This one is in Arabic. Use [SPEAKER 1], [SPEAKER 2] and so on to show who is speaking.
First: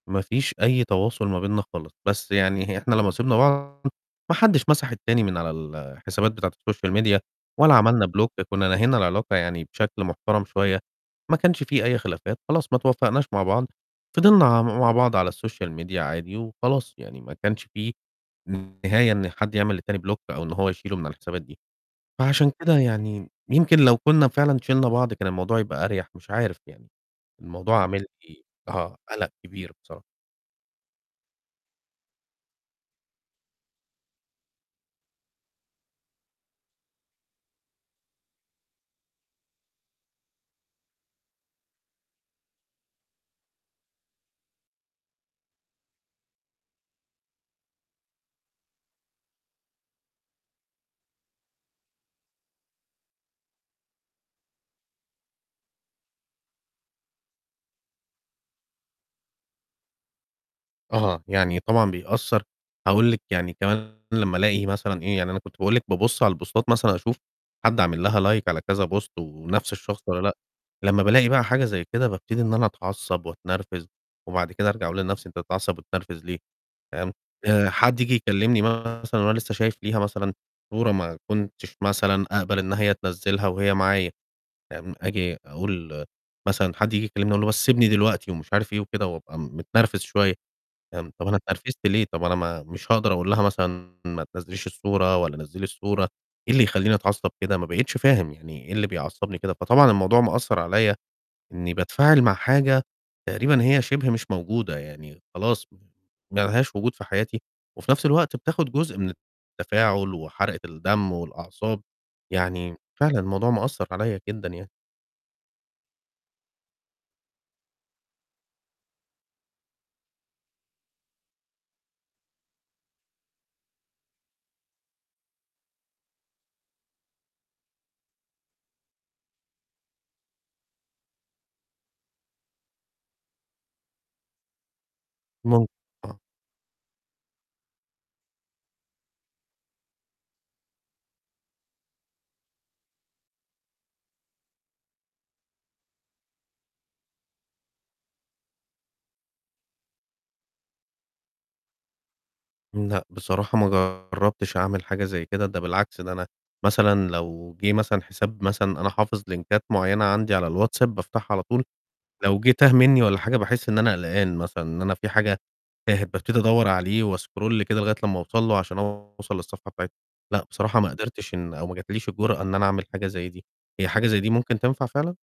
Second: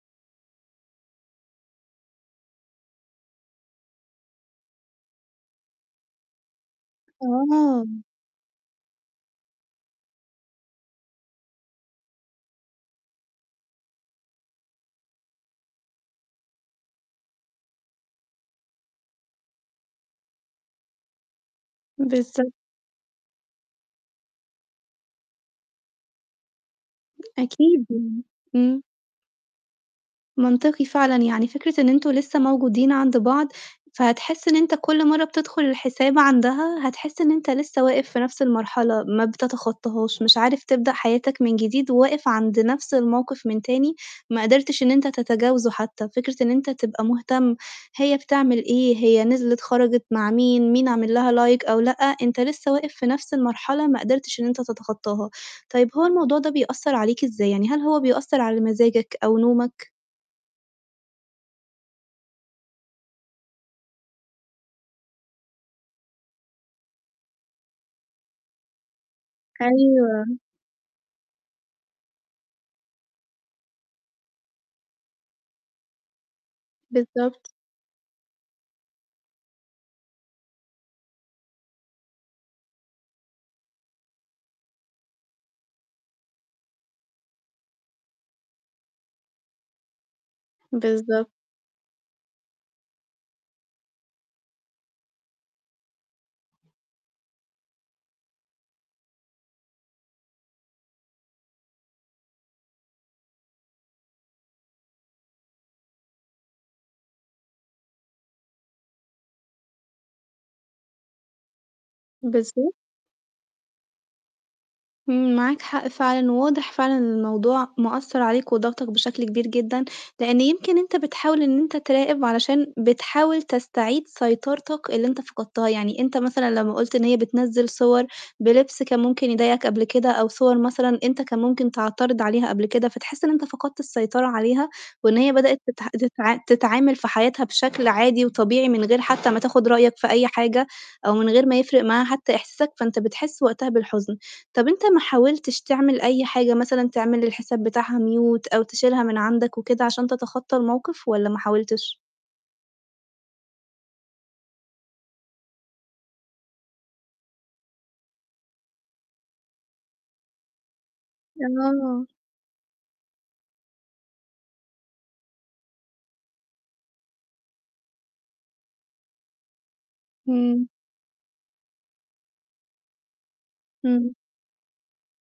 [SPEAKER 1] ما فيش أي تواصل ما بيننا خالص، بس يعني هي إحنا لمّا سِبنا بعض ما حدش مسح التاني من على الحسابات بتاعة السوشيال ميديا ولا
[SPEAKER 2] تمام.
[SPEAKER 1] عملنا بلوك، كنّا نهينا العلاقة يعني بشكل محترم شوية، ما كانش في أي خلافات، خلاص ما اتوفّقناش مع بعض، فِضِلنا عم مع بعض على السوشيال ميديا عادي وخلاص، يعني ما كانش في نهاية إن حد يعمل للتاني بلوك أو إن هو يشيله من على الحسابات دي،
[SPEAKER 2] بالضب
[SPEAKER 1] فعشان كده يعني يمكن لو كنّا فعلًا شِلنا بعض كان الموضوع هيبقى أريح مش عارف يعني، الموضوع
[SPEAKER 2] أكيد،
[SPEAKER 1] عامل
[SPEAKER 2] إمم،
[SPEAKER 1] لي
[SPEAKER 2] إمم.
[SPEAKER 1] آه، قَلَق كبير بصر
[SPEAKER 2] منطقي فعلًا يعني فكرة إن أنتم لسه موجودين عند بعض، فهتحس إن أنت كُلّ مرّه بتدخُل الحساب عندها هتحس إن أنت لسه واقف في نَفْس المرحلة، ما بتتخطّهاش، مش عارف تبدأ حياتك من جديد وواقف عند نَفْس الموقِف من تاني، ما قدرتش إن أنت تتجاوزُه حتى، فكرة إن أنت تبقى مهتم هي بتعمل إيه، هي نزلِت خَرَجِت مع مين، مين عامل لها لايك أو لأ، أنت لسه واقف في نَفْس المرحلة ما قدرتش إن أنت تتخطّاها. طيب هو الموضوع ده بيأثّر عليك إزاي، يعني هل هو بيأثّر على مزاجك أو نومك؟
[SPEAKER 1] أها، يعني طبعًا بيأثّر، هاقول لِك يعني كمان لمّا ألاقي مثلًا إيه، يعني أنا كنت باقول لك بابُصّ على البوستات مثلًا أشوف حد عامل لها لايك على كذا بوست ونَفْس الشخص والَّا
[SPEAKER 2] أيوه.
[SPEAKER 1] لأ، لمّا بألاقي بقى حاجة زي كده، بابتدي إن أنا أتعصّب وأتنرفِز، وبعد كده أرجع أقول لنَفْسي أنت تتعصّب وتتنرفِز ليه؟ فاهم،
[SPEAKER 2] بالضبط.
[SPEAKER 1] آآ، حد ييجي يكلّمني مثلًا وأنا لسه شايف ليها مثلًا صورة ما كنتش مثلًا أقبل إن هي تنزّلها وهي معايا، فاهم، آجي أقول مثلًا حد ييجي يكلّمني أقول له بس سِبني دلوقتي ومش عارف إيه وكده، وأبقى م متنرفِز شوية، فاهم، طَب
[SPEAKER 2] بالضبط.
[SPEAKER 1] أنا اتنرفِزت ليه، طَب أنا ما مش هاقدر أقول لها مثلًا ما تنزّليش الصورة ولا نزّلي الصورة، إيه اللي يخلّيني أتعصّب كده ما بقيتش فاهم، يعني إيه اللي بيعصّبني كده، فطبعًا الموضوع مأثّر عليَّ إنّي باتفاعل مع حاجة تقريبًا هي شِبه مش موجودة يعني، خلاص م ما لهاش وجود في حياتي وفي نَفْس الوقت بتاخُد جزء من التفاعل وحَرقة الدم والأعصاب،
[SPEAKER 2] بالض
[SPEAKER 1] يعني فعلًا الموضوع مأثّر عليَّ جدًا يعني.
[SPEAKER 2] إمم، معاك حق فعلًا، وواضح فعلًا إن الموضوع مأثّر عليك وضاغطك بشكل كبير جدًا، لإن يمكن أنت بتحاول إن أنت تراقب علشان بتحاول تستعيد سيطرتك اللي أنت فقدتها، يعني أنت مثلًا لمّا قُلت إن هي بتنزّل صور بلبس كان ممكن يضايقك قبل كده، أو صور مثلًا أنت كان ممكن تعترض عليها قبل كده، فتحس إن أنت فقدت السيطرة عليها، وإن هي بدأت
[SPEAKER 1] ممكن
[SPEAKER 2] تته
[SPEAKER 1] آه.
[SPEAKER 2] تتع تتعامل في حياتها بشكل عادي وطبيعي من غير حتى ما تاخُد رأيك في أي حاجة، أو من غير ما يفرق معاها حتى إحساسك، فأنت بتحس وقتها بالحُزن. طَب أنت ما حاولتش تعمل أي حاجة مثلًا تعمل للحساب بتاعها mute أو تشيلها من عندك وكده، عشان تتخطّى الموقِف والَّا ما حاولتش؟
[SPEAKER 1] لأ، بصراحة ما جرّبتش أعمل حاجة زي كده، ده بالعكس، ده أنا مثلًا لو جِه مثلًا حساب مثلًا أنا حافظ لينكات معيّنة عندي على الواتساب بافتحها على طول،
[SPEAKER 2] آه.
[SPEAKER 1] لو جِه تاه منّي والَّا حاجة باحس إن أنا قلقان مثلًا، إن أنا في حاجة تاهت بابتدي أدوّر عليه وأسكرول كده لغاية لمّا أوصل له عشان أوصل للصفحة بتاعت لأ،
[SPEAKER 2] إمم.
[SPEAKER 1] بصراحة ما قدرتش إن أو ما جاتش لي الجُرأة إن أنا أعمل حاجة زي دي، هي حاجة
[SPEAKER 2] إمم.
[SPEAKER 1] زي دي ممكن تنفع فعلًا؟